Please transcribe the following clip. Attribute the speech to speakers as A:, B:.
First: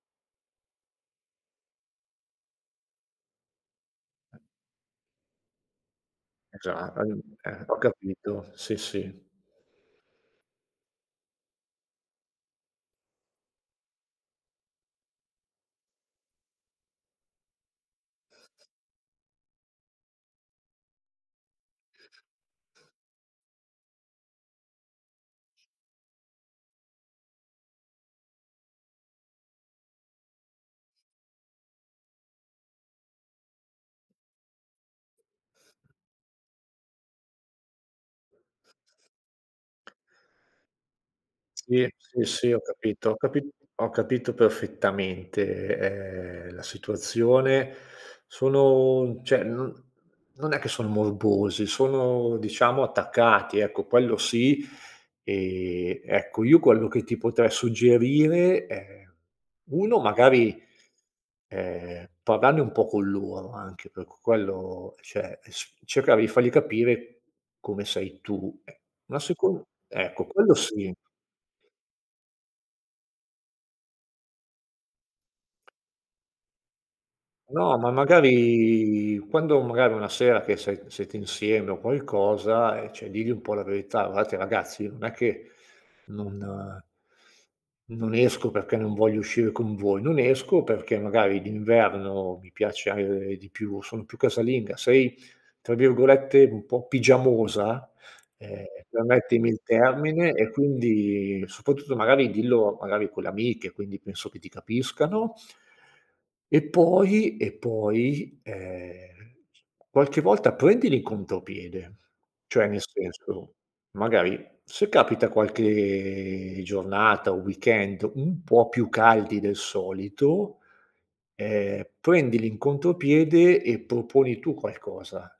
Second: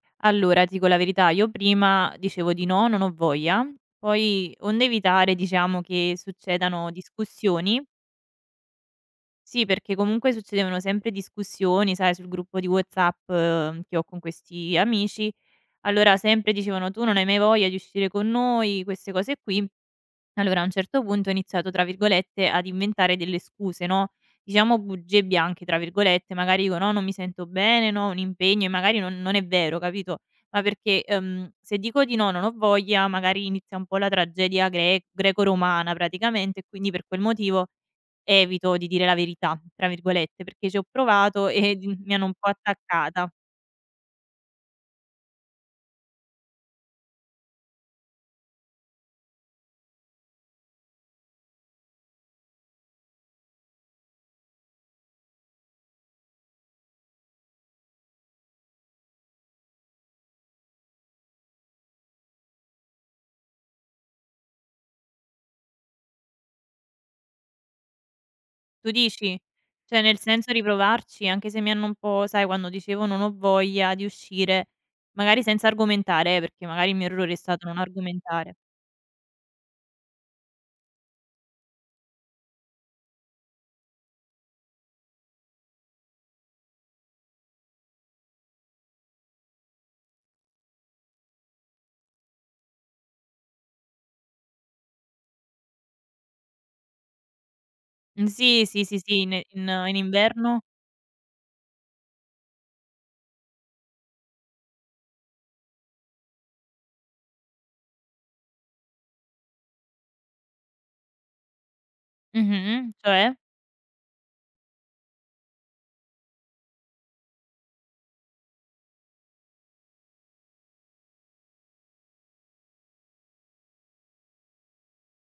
A: Allora, ti dico la verità, io prima dicevo di no, "Non ho voglia", poi onde evitare diciamo che succedano
B: Esa ehm, eh, ho
A: discussioni
B: capito, sì, sì.
A: Sì, perché comunque succedevano sempre discussioni, sai, sul gruppo di WhatsApp, che ho con questi amici, allora sempre dicevano: "Tu non hai mai voglia di uscire con noi," queste cose qui. Allora a un certo punto ho iniziato tra virgolette ad "inventare delle scuse", no, diciamo "bugie bianche" tra virgolette, magari dico: "No, non mi sento bene, no, ho un impegno" e magari no non è vero, capito? Ma perché, ehm, se dico di no, non ho voglia, magari inizia un po' la tragedia gre greco-romana praticamente e quindi per quel motivo "evito di dire la verità" tra virgolette, perché ci ho provato, eh
B: Sì,
A: di mi
B: sì,
A: hanno un po'
B: sì, ho capito ho
A: attaccata.
B: capi ho capito perfettamente, ehm, la situazione. Sono cioè no non è che son morbosi, sono diciamo attaccati ecco, quello sì. Ehm, ecco io quello che ti potrei suggerire è: 1 magari, ehm, parlarne un po' con loro anche perché quello cioè, e s cercare di fargli capire come sei tu,
A: Tu
B: ma
A: dici?
B: secon
A: Cioè nel
B: ecco,
A: senso
B: quello
A: di
B: sì.
A: provarci anche se mi hanno un po' sai, quando dicevo: "Non ho voglia di uscire", magari senza argomentare, eh, perché magari il mio errore è stato non
B: No, ma
A: argomentare.
B: magari quando magari una sera che se siete insieme o qualcosa, ehm, cioè digli un po' la verità: "Guardate ragazzi non è che non" "non esco perché non voglio uscire con voi. Non esco perché magari d'inverno mi piace di più sono più casalinga". Sei tra virgolette un po' "pigiamosa,"
A: Mhmm,
B: ehm,
A: sì, sì, sì, sì, in
B: permettimi il
A: in in
B: termine, e
A: inverno.
B: quindi soprattutto magari dillo magari con le amiche, quindi penso che ti capiscano. E poi, e poi, ehm, qualche volta prendili contropiede, cioè nel
A: Mh-mh, cioè?
B: senso, magari se capita qualche giornata o weekend un po' più caldi del solito, ehm, prendili in contropiede e proponi tu qualcosa.